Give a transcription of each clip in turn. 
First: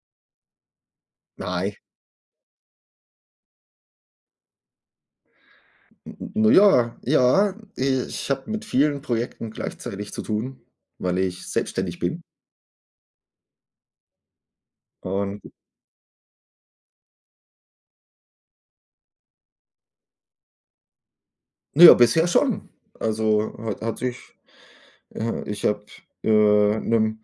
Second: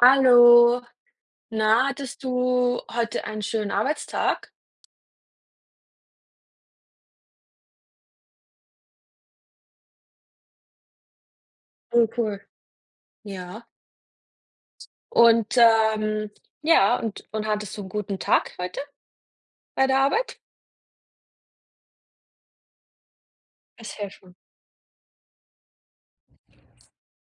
Hallo, Nein. na, hattest du heute einen schönen Arbeitstag? N na ja, ja, ich habe mit vielen Projekten gleichzeitig zu tun, weil ich selbstständig Oh, bin cool. Ja. und Und, ja, und hattest du einen guten Tag heute bei der Arbeit? na ja, bisher schon. Also, hat Das hat hilft sich schon. Ich habe, 'nem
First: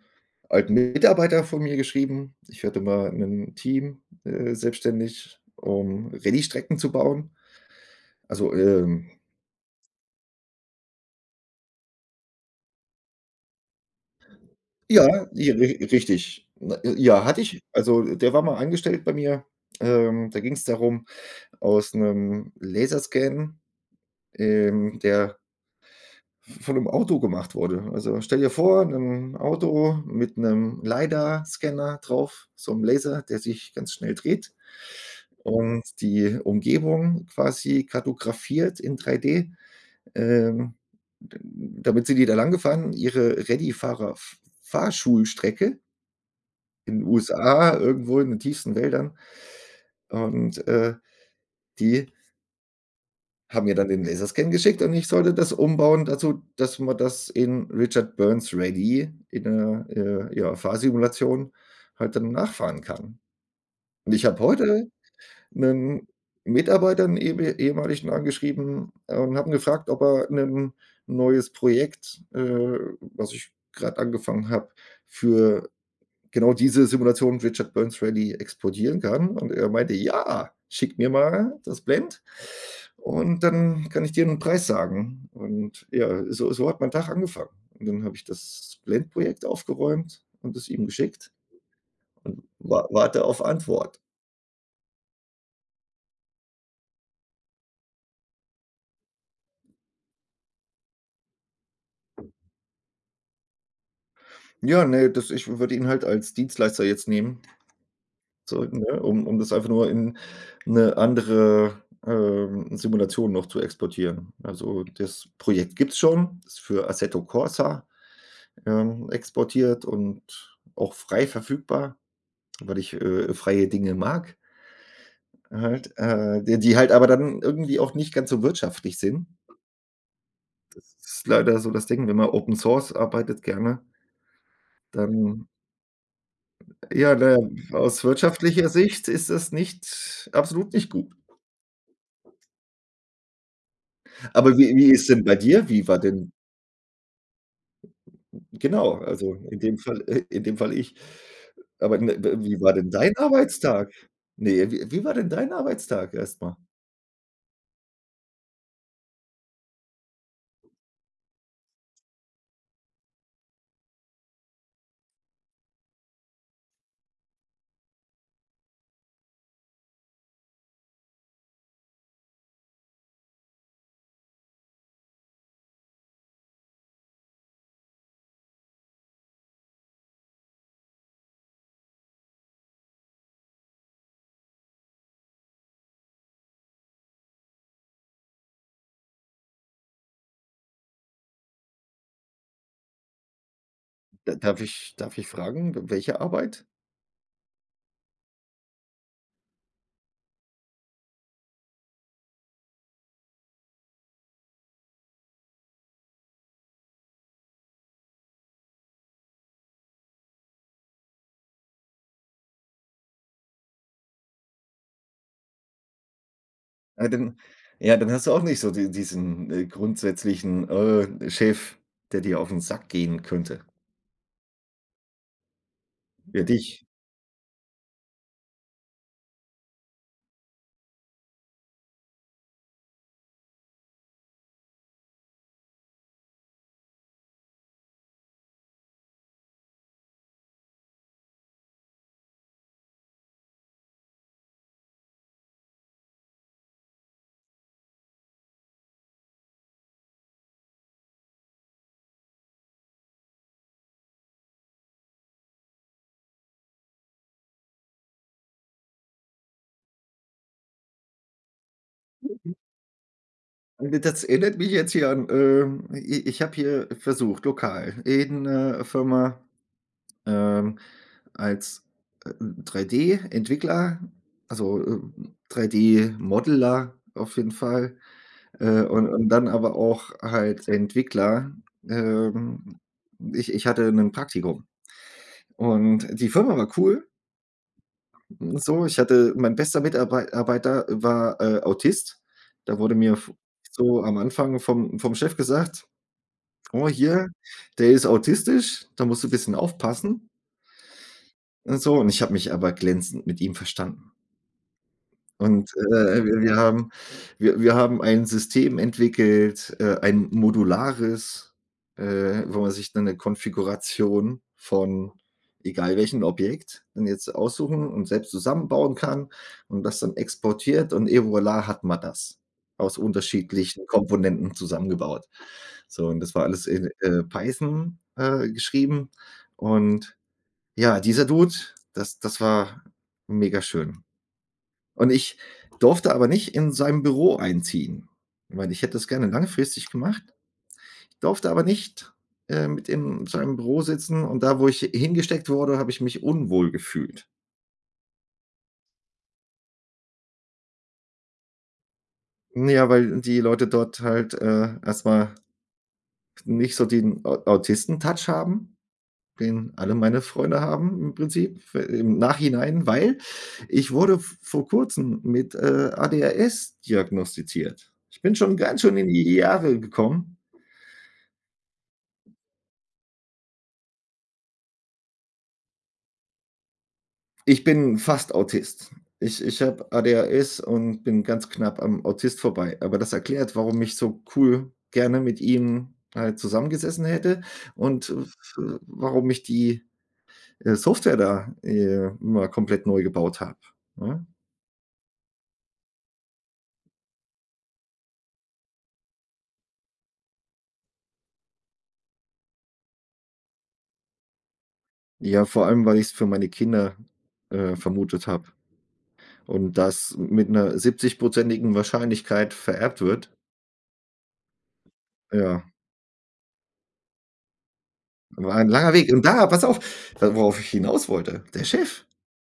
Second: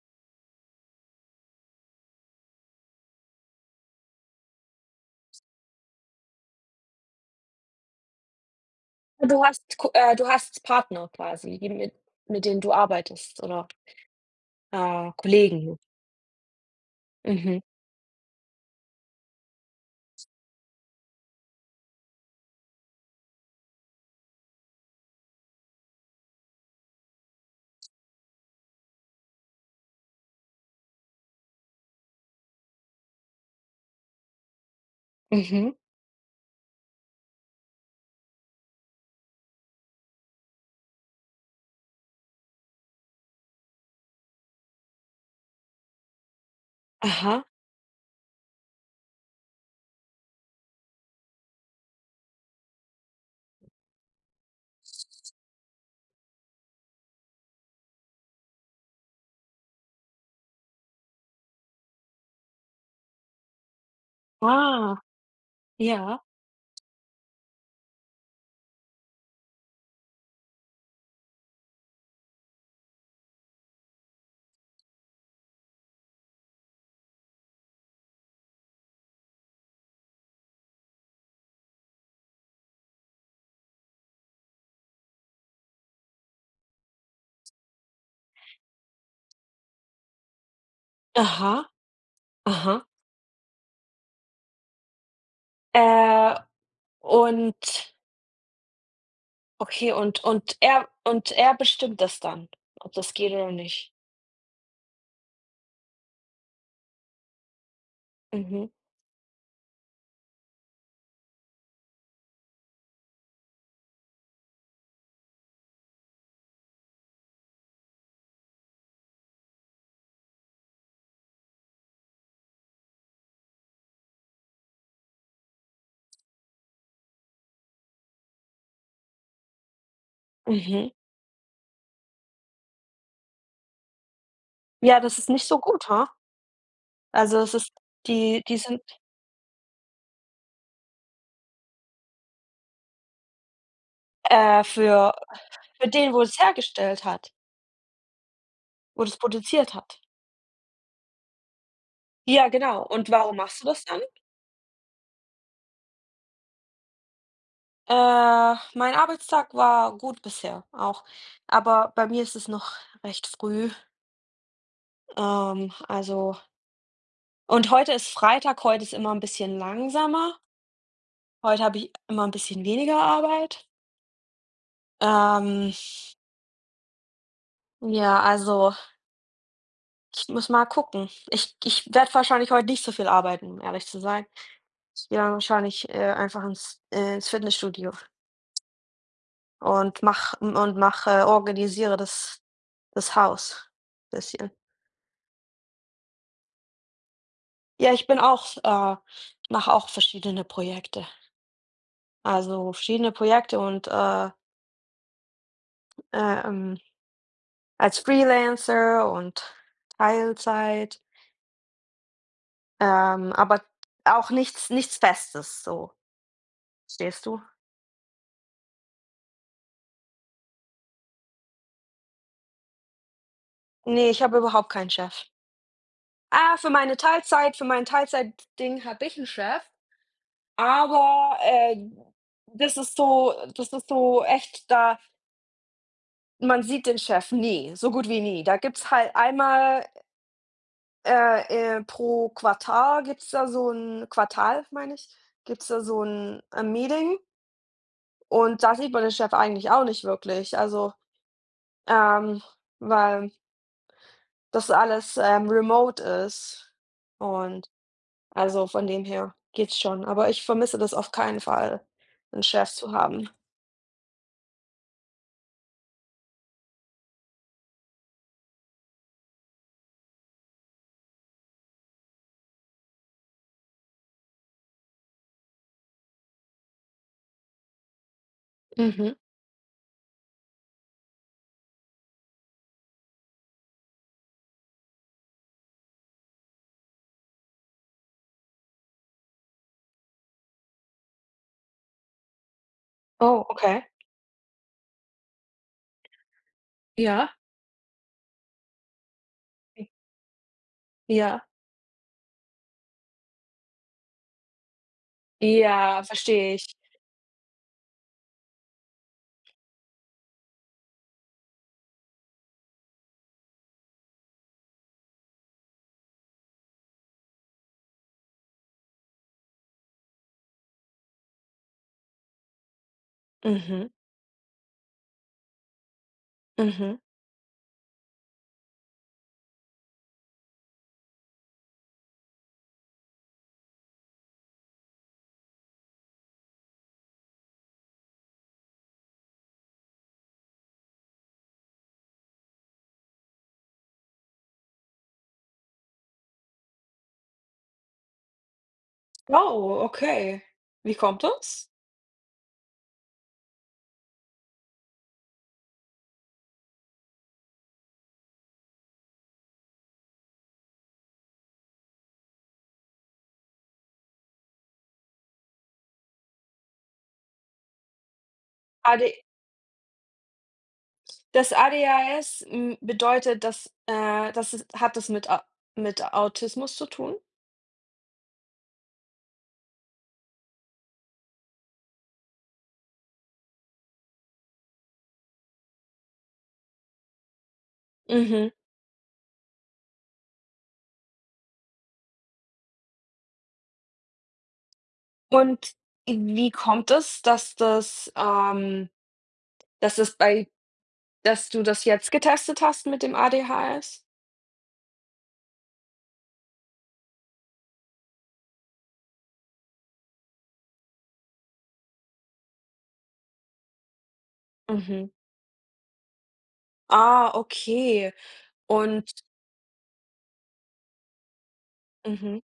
alten Mitarbeiter von mir geschrieben, ich hatte mal 'nen Team, selbstständig, um Rallystrecken zu bauen. Also, Und du hast Partner quasi, die mit denen du arbeitest, oder, ja, i Kollegen. ri richtig. Na ja, hatte ich. Mhm, Also, der war mal angestellt bei mir. Da ging's darum, aus 'nem Laserscan der von einem Auto gemacht wurde. Also, stell dir vor, ein Auto mit einem LiDAR-Scanner drauf, so einem Laser, der sich ganz schnell dreht mhm. und die Umgebung quasi kartografiert in 3D. Ähm, d Damit sind die da langgefahren, ihre Rallye-Fahrer Fahrschulstrecke in den Aha. USA, irgendwo in den tiefsten Wäldern. Und, die haben mir dann den Laserscan geschickt und ich sollte das umbauen dazu, dass man das in Richard Burns Rallye in 'ner, ja, Fahrsimulation halt dann nachfahren kann. Und ich habe heute Ah, 'nen ja. Mitarbeiter, 'n eheme ehemaligen angeschrieben, und habe ihn gefragt, ob er 'nen neues Projekt, was ich grad angefangen habe, für genau diese Simulation Richard Burns Rally explodieren kann. Und er meinte: „Ja, schick mir mal das Blend und dann kann ich dir einen Preis sagen.“ Und ja, so hat mein Tag angefangen. Und dann habe ich das Blend Projekt aufgeräumt und es ihm geschickt. Aha, aha. Wa warte auf Antwort. Äh, und okay, und er bestimmt das dann, ob das geht oder nicht? Ja, nee das ich würde ihn halt als Dienstleister jetzt nehmen, so, Mhm. ne, um das einfach nur in eine andere, Simulation noch zu exportieren. Also, das Projekt gibt's schon, ist für Assetto Corsa. Exportiert und auch frei verfügbar, weil ich, freie Dinge mag halt, die halt aber dann irgendwie auch nicht ganz so wirtschaftlich sind. Mhm. Das ist leider so das Ding, wenn man Open Source arbeitet gerne. Ja, das ist Dann nicht so gut, ha? ja, na ja, Also, es ist aus die wirtschaftlicher sind, Sicht ist das nicht absolut nicht gut. Aber äh, wie ist für denn bei dir? Wie für war den, wo denn es hergestellt hat, genau, wo das also produziert hat. In dem Fall ich. Aber, ne, Ja, wie war genau. denn Und dein warum machst du das Arbeitstag? dann? Ne, wie war denn dein Arbeitstag erstmal? Mein Arbeitstag war gut bisher auch, aber bei mir ist es noch recht früh. Also und heute ist Freitag, heute ist immer ein bisschen langsamer. Heute habe ich immer ein bisschen weniger Arbeit. Ähm, ja, also ich muss mal gucken. Ich werde wahrscheinlich heute nicht so viel arbeiten, um ehrlich zu sein. Ich gehe dann wahrscheinlich, einfach ins Fitnessstudio und mache organisiere das Haus Da bisschen. darf ich fragen, welche Arbeit? Ja, ich bin auch mache auch verschiedene Projekte. Also, verschiedene Projekte und, ähm, als Freelancer und Teilzeit, aber auch nichts Festes so, Ah, verstehst dann du? ja, dann hast du auch nicht so diesen, grundsätzlichen, Chef, der dir auf den Sack gehen könnte. Ne, ich habe überhaupt keinen Chef. Ja, Ah, dich. Für mein Teilzeitding habe ich 'n Chef, aber, das ist so echt da man sieht den Chef nie, so gut wie nie. Da gibt's halt einmal, äh, pro Quartal gibt's da so 'n Quartal, meine ich, gibt's da so 'n, Meeting, und da sieht man den Chef eigentlich auch nicht wirklich, also, ähm, weil das alles, remote ist und also, von dem her geht's schon, aber ich vermisse das auf keinen Fall, einen Chef zu haben. Das erinnert mich jetzt hier an, i ich habe hier versucht, lokal in 'ner Firma, ähm, als, 3D-Entwickler, also, 3D-Modeler auf jeden Fall. Äh, und Mhm. und dann aber auch halt Entwickler. Ähm, ich hatte 'nen Praktikum und die Firma war cool, so. Ich hatte mein bester Mitarbeiter war, Autist. Da wurde mir v Oh, okay. so am Anfang vom Chef gesagt: „Oh, hier, Ja. der ist autistisch, da musst du ein bisschen aufpassen.“ Ja. Und so, und ich habe mich aber glänzend mit ihm verstanden. Und, Ja, äh, wir wir verstehe ich. haben wir wir haben ein System entwickelt, ein modulares, wo man sich dann 'ne Konfiguration von egal welchem Objekt dann jetzt aussuchen und selbst zusammenbauen kann und das dann exportiert und et voilà hat man das aus unterschiedlichen Mhm, Komponenten zusammengebaut. So, und das war alles in, mhm. Python, geschrieben. Und ja, dieser Dude, das war mega schön. Und ich durfte aber nicht in seinem Büro einziehen, weil ich hätte das gerne langfristig gemacht. Ich durfte aber nicht, mit in seinem Büro sitzen und da, wo ich hingesteckt wurde, habe ich mich unwohl gefühlt. Oh, okay. Wie kommt das? Ja, weil die Leute dort halt, erst nicht so den Au Autisten-Touch haben, den alle meine Freunde haben im Prinzip w im Nachhinein, weil ich wurde v vor Kurzem mit, ADHS diagnostiziert. Ich bin schon ganz schön AD in die Jahre gekommen. Das ADHS bedeutet, dass das ist hat das mit Autismus zu tun? Ich bin fast Autist. Ich habe ADHS und bin ganz knapp am Autist vorbei. Aber das erklärt, warum ich so cool gerne mit ihm halt zusammengesessen hätte und f Mhm. warum ich die, Software da, mal komplett neu gebaut habe, ne? Und wie kommt es, dass das bei dass du das jetzt getestet hast mit dem ADHS? Ja, vor allem, weil ich's für meine Kinder, vermutet habe und das mit 'ner 70 Wahrscheinlichkeit vererbt wird. Mhm. Ja, Ah, okay. war ein langer Weg. Und Und da pass auf, da worauf ich hinaus wollte, der Chef mhm,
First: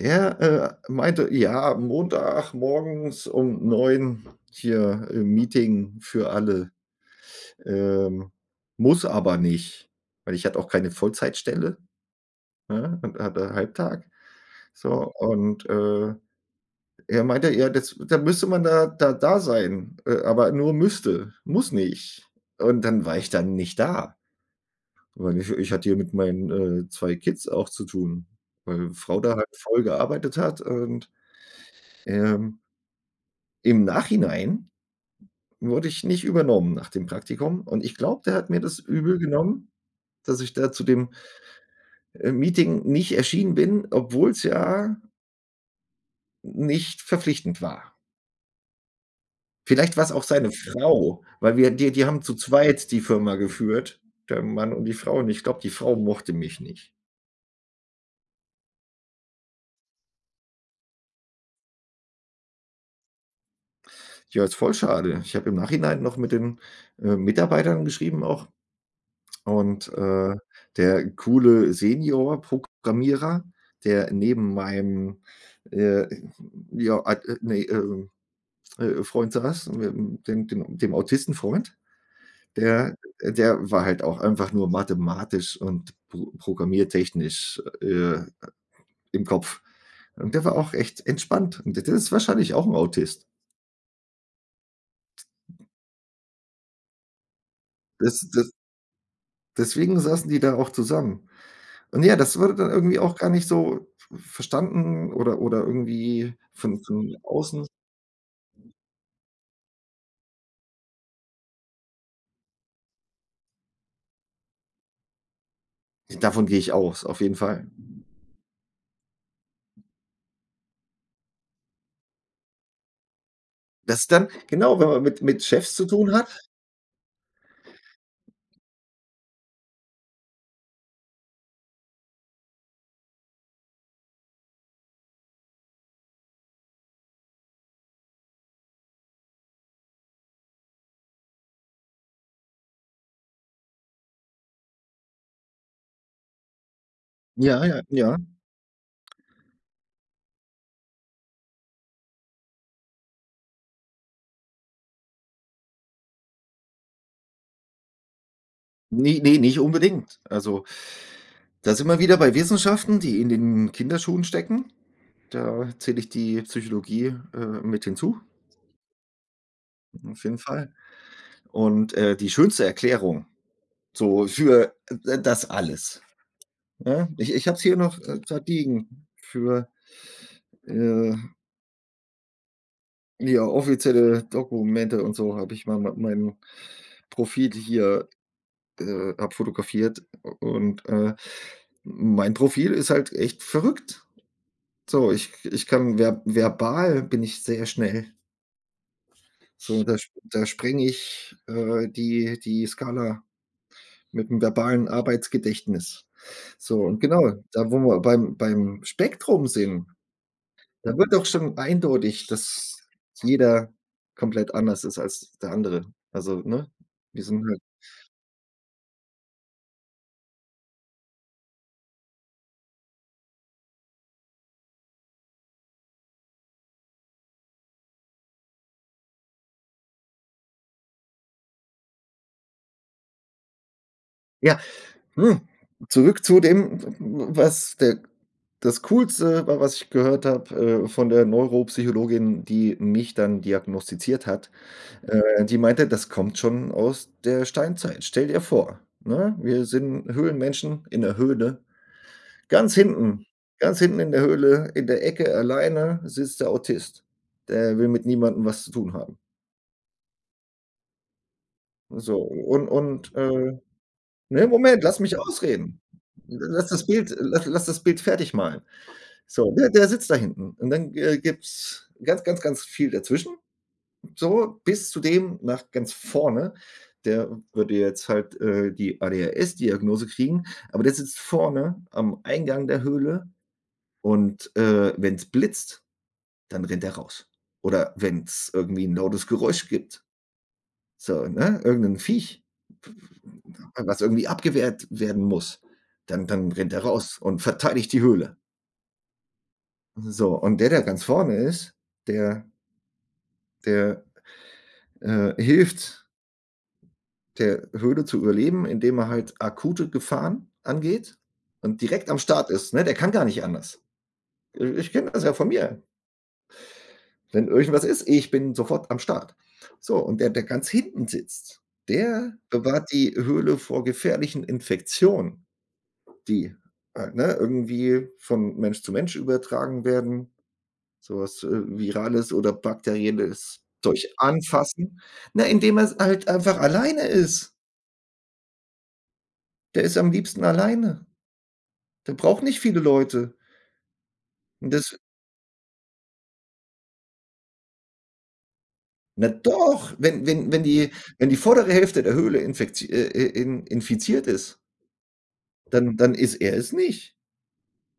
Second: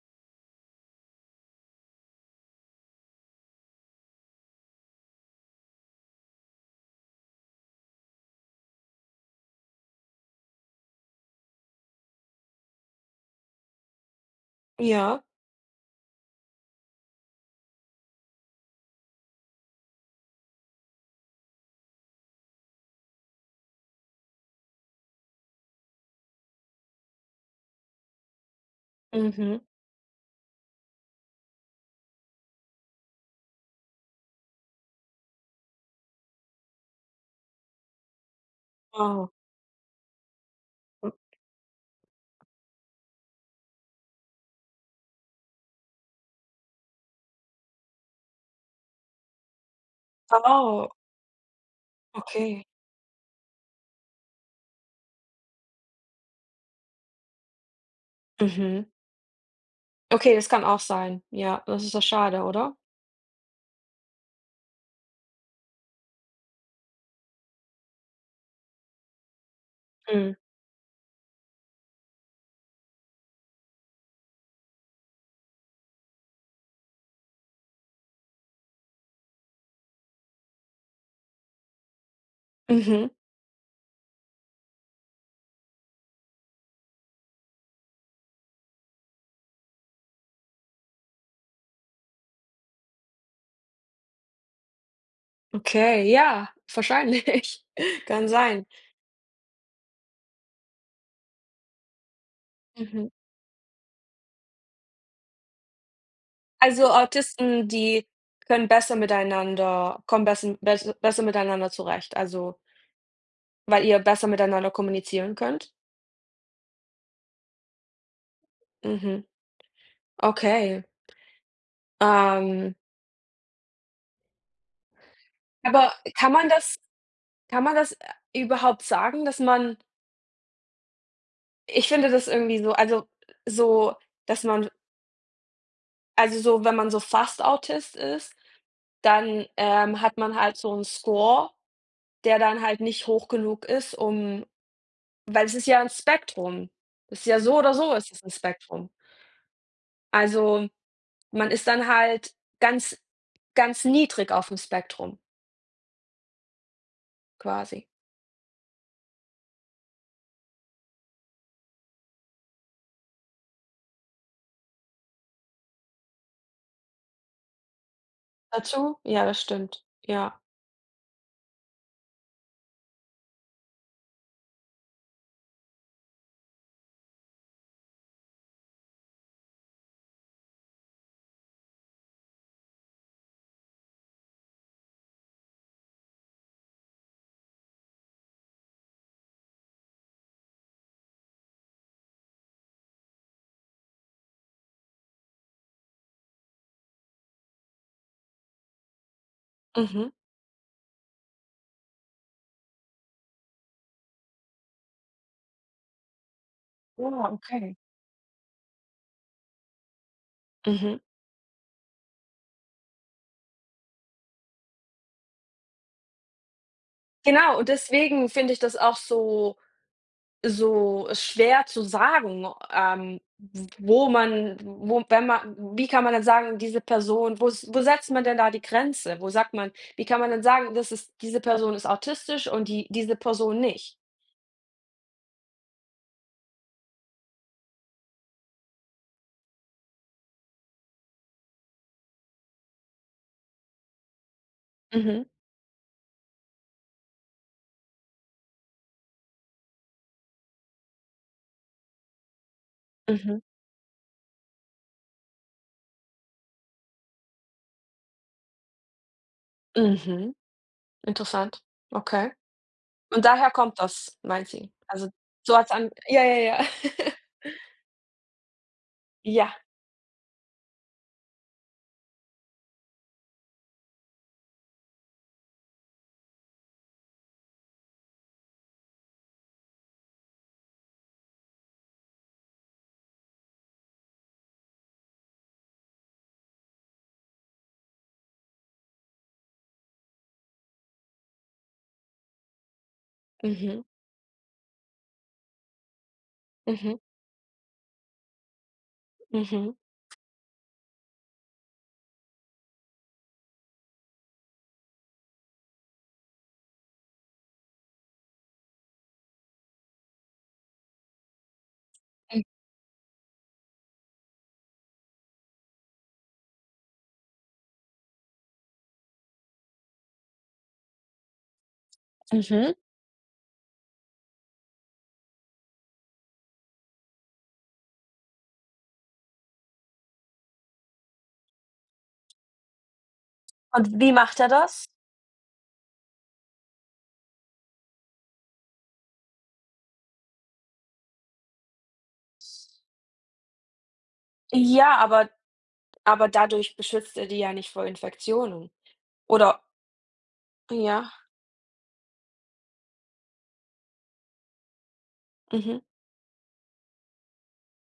Der, äh, meinte: „Ja, Montagmorgens um 9 hier, Meeting für alle.“ Ähm, Muss aber nicht, weil ich hatte auch keine Vollzeitstelle, ne, und hatte Halbtag. So, ja, und, er meinte: „Ja, das da müsste man da sein, aber nur müsste, muss nicht.“ Und dann war ich dann nicht da, weil ich hatte hier mit meinen, 2 Kids auch zu tun, weil Frau da halt mhm. voll gearbeitet hat und, ähm im Nachhinein wurde ich nicht übernommen nach dem Praktikum und ich glaube, der hat mir das übel Oh, genommen, dass ich da zu dem, hm, Meeting nicht erschienen bin, obwohl's ja nicht verpflichtend war. Vielleicht war's auch seine oh, Frau, weil wir die haben zu okay. zweit die Firma geführt, der Mann und die Frau, und ich glaube, die Frau mochte mich nicht. Mhm. Okay, das kann auch sein. Ja, das ist doch schade, oder? Ja, ist voll schade. Ich habe im Nachhinein noch mit den, Mitarbeitern geschrieben auch. Und, Mhm. der coole Senior-Programmierer, der neben meinem, äh, ja, at ne, Freund saß, dem Autistenfreund, der Mhm. der, war halt auch einfach nur mathematisch und programmiertechnisch, im Kopf. Und der war auch echt entspannt. Und der ist wahrscheinlich auch ein Autist. Okay, ja, wahrscheinlich. Das Kann das sein. Deswegen saßen die da auch zusammen. Und ja, das wurde dann irgendwie Mhm. auch gar nicht so v verstanden oder irgendwie von Also, von außen. Autisten, die können besser miteinander zurecht, also, weil ihr besser miteinander kommunizieren könnt? Davon gehe ich aus, auf jeden Fall. Mhm, okay. Ähm, Das dann genau, wenn man mit Chefs zu aber tun hat. Kann man das, überhaupt sagen, dass man ich finde das irgendwie so, also, so, dass man also, so, wenn man so fast Autist ist, dann, hat man halt so 'n Score, der dann halt nicht hoch genug ist, um weil es ist ja 'n Spektrum. Das ist ja so Ja, oder ja, so ist ja. es 'n Spektrum. Also, man ist dann halt ganz ganz niedrig aufm Spektrum quasi. Ne, ne, nicht unbedingt. Also, da sind wir wieder bei Wissenschaften, die in den Kinderschuhen stecken. Da zähle ich die Psychologie, mit hinzu, Dazu? Ja, das stimmt. auf jeden Ja. Fall. Und, die schönste Erklärung so für, das alles. Ja, ich habe es hier noch, grad liegen für, äh, ja, offizielle Dokumente und so habe ich mal mein Profil hier, abfotografiert und, mein Profil ist halt echt verrückt. So, ich kann verbal bin ich sehr schnell. So, da Mhm. sp da sprenge ich, die Skala mit 'm verbalen Arbeitsgedächtnis. So, und Ja, genau, da okay. wo wir beim Spektrum sind. Da Mhm. wird doch schon eindeutig, dass jeder komplett anders ist als der andere. Also, ne? Wir sind Genau, halt und deswegen finde ich das auch so schwer zu sagen, wo wenn man wie kann man dann sagen, diese Person wo setzt man denn da die Grenze? Wo sagt man Wie kann man dann sagen, das ist diese Person ist autistisch und diese Person nicht? ja. hm, Zurück zu dem, was der das Coolste war, was ich gehört habe, von der Neuropsychologin, die mich dann diagnostiziert hat. Mhm, Die meinte, das kommt schon aus der Steinzeit. Stell dir vor, ne? Wir sind Höhlenmenschen in der Höhle. Ganz hinten, mhm. ganz hinten in der Höhle, in der Ecke alleine sitzt der Autist. Der will mit niemandem was zu tun haben. Mhm, interessant. So, Okay. und, Und daher kommt das, ne, meint sie? Moment, lass Also, mich so als ausreden. an ja, ja, ja. Lass das Bild lass lass das Bild fertig malen. Ja, So, ne, der sitzt da hinten und dann, gibt's ganz, ganz, ganz viel dazwischen, so bis zu dem nach ganz vorne. Der würde jetzt halt, die ADHS-Diagnose kriegen, aber der sitzt vorne am Eingang der Höhle und, wenn's blitzt, dann rennt er raus. Oder wenn es irgendwie ein lautes Geräusch gibt, so, ne, irgendein 'n Viech, mhm, was irgendwie abgewehrt werden muss, dann rennt er mhm, raus und verteidigt die Höhle. mhm. So, und der, der ganz vorne ist, der der hilft der Höhle zu überleben, indem er halt akute Gefahren angeht und direkt am Start ist, ne? Der kann gar nicht anders. Ich kenne das ja von mir. Wenn irgendwas ist, ich bin sofort am Start. So, und der, der ganz hinten sitzt, der Mhm. bewahrt die Höhle vor gefährlichen Infektionen, die, ne, irgendwie von Mensch zu Mensch übertragen werden, sowas Virales oder Bakterielles Und durch wie macht er das? Anfassen. Na, indem er halt einfach alleine ist. Der ist am liebsten alleine. Der braucht nicht viele Leute. Und das Ja, aber dadurch beschützt er die ja nicht vor Infektionen. na Oder doch, wenn ja, die vordere Hälfte der Höhle infektie in infiziert ist. mhm. Dann ist er es nicht,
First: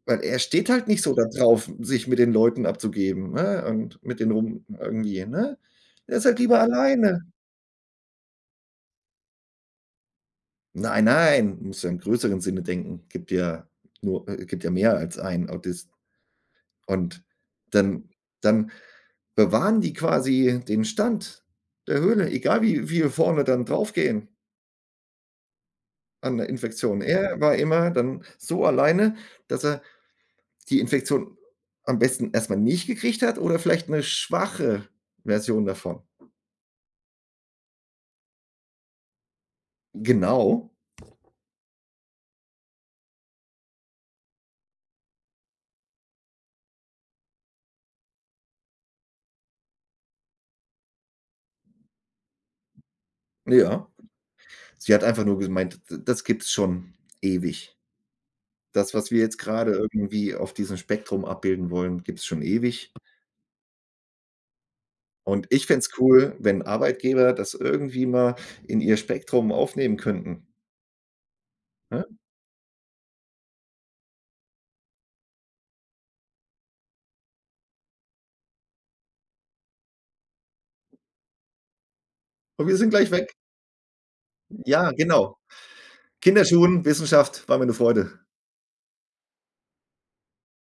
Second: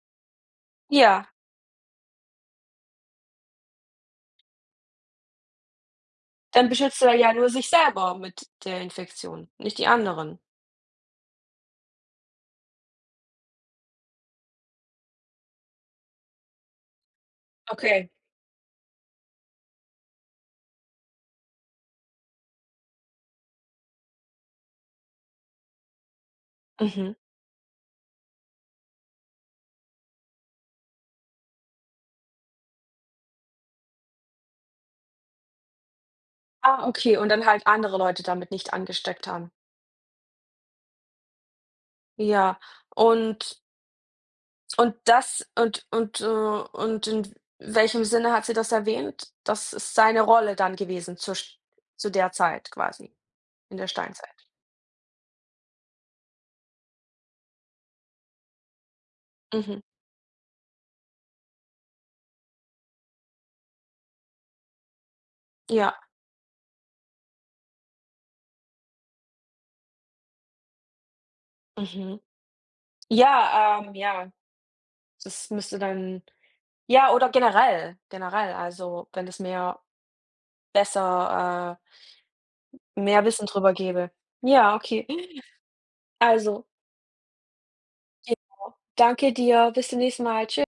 weil er steht halt nicht so da Ja, drauf, sich mit den Leuten abzugeben, ne, und mit denen rum irgendwie, ne? Er ist halt lieber dann beschützt er alleine. ja nur sich selber mit der Infektion, nicht die anderen. Nein, nein, musst ja im größeren Sinne denken. Gibt ja mehr als einen Autist und dann Okay. dann bewahren die quasi den Stand der Höhle, egal wie viele vorne dann draufgehen an 'ner Infektion. Mhm. Er war immer dann so alleine, dass er die Infektion am besten erstmal nicht gekriegt hat oder vielleicht 'ne schwache Version davon. Ah, okay, und dann halt andere Leute damit nicht angesteckt haben. Genau, Ja, und und das und in welchem Sinne hat sie das erwähnt? Das ist seine Rolle dann gewesen zur sch zu der Zeit quasi, in ja. der Steinzeit. Sie hat einfach nur gemeint, d das gibt's schon ewig. Das, was wir jetzt grade Mhm. irgendwie auf diesem Spektrum abbilden wollen, gibt's schon ewig. Und ich fände Ja, es cool, wenn Arbeitgeber das irgendwie mal in ihr Spektrum aufnehmen könnten, ne? mhm. Ja, ja, das müsste dann ja, oder generell, also, wenn es besser, Und wir sind gleich mehr weg. Wissen drüber gäbe. Ja, Ja, okay. genau. Also, Kinderschuhen, Wissenschaft, war mir 'ne Freude. genau. Danke dir. Bis zum nächsten Mal. Tschüss.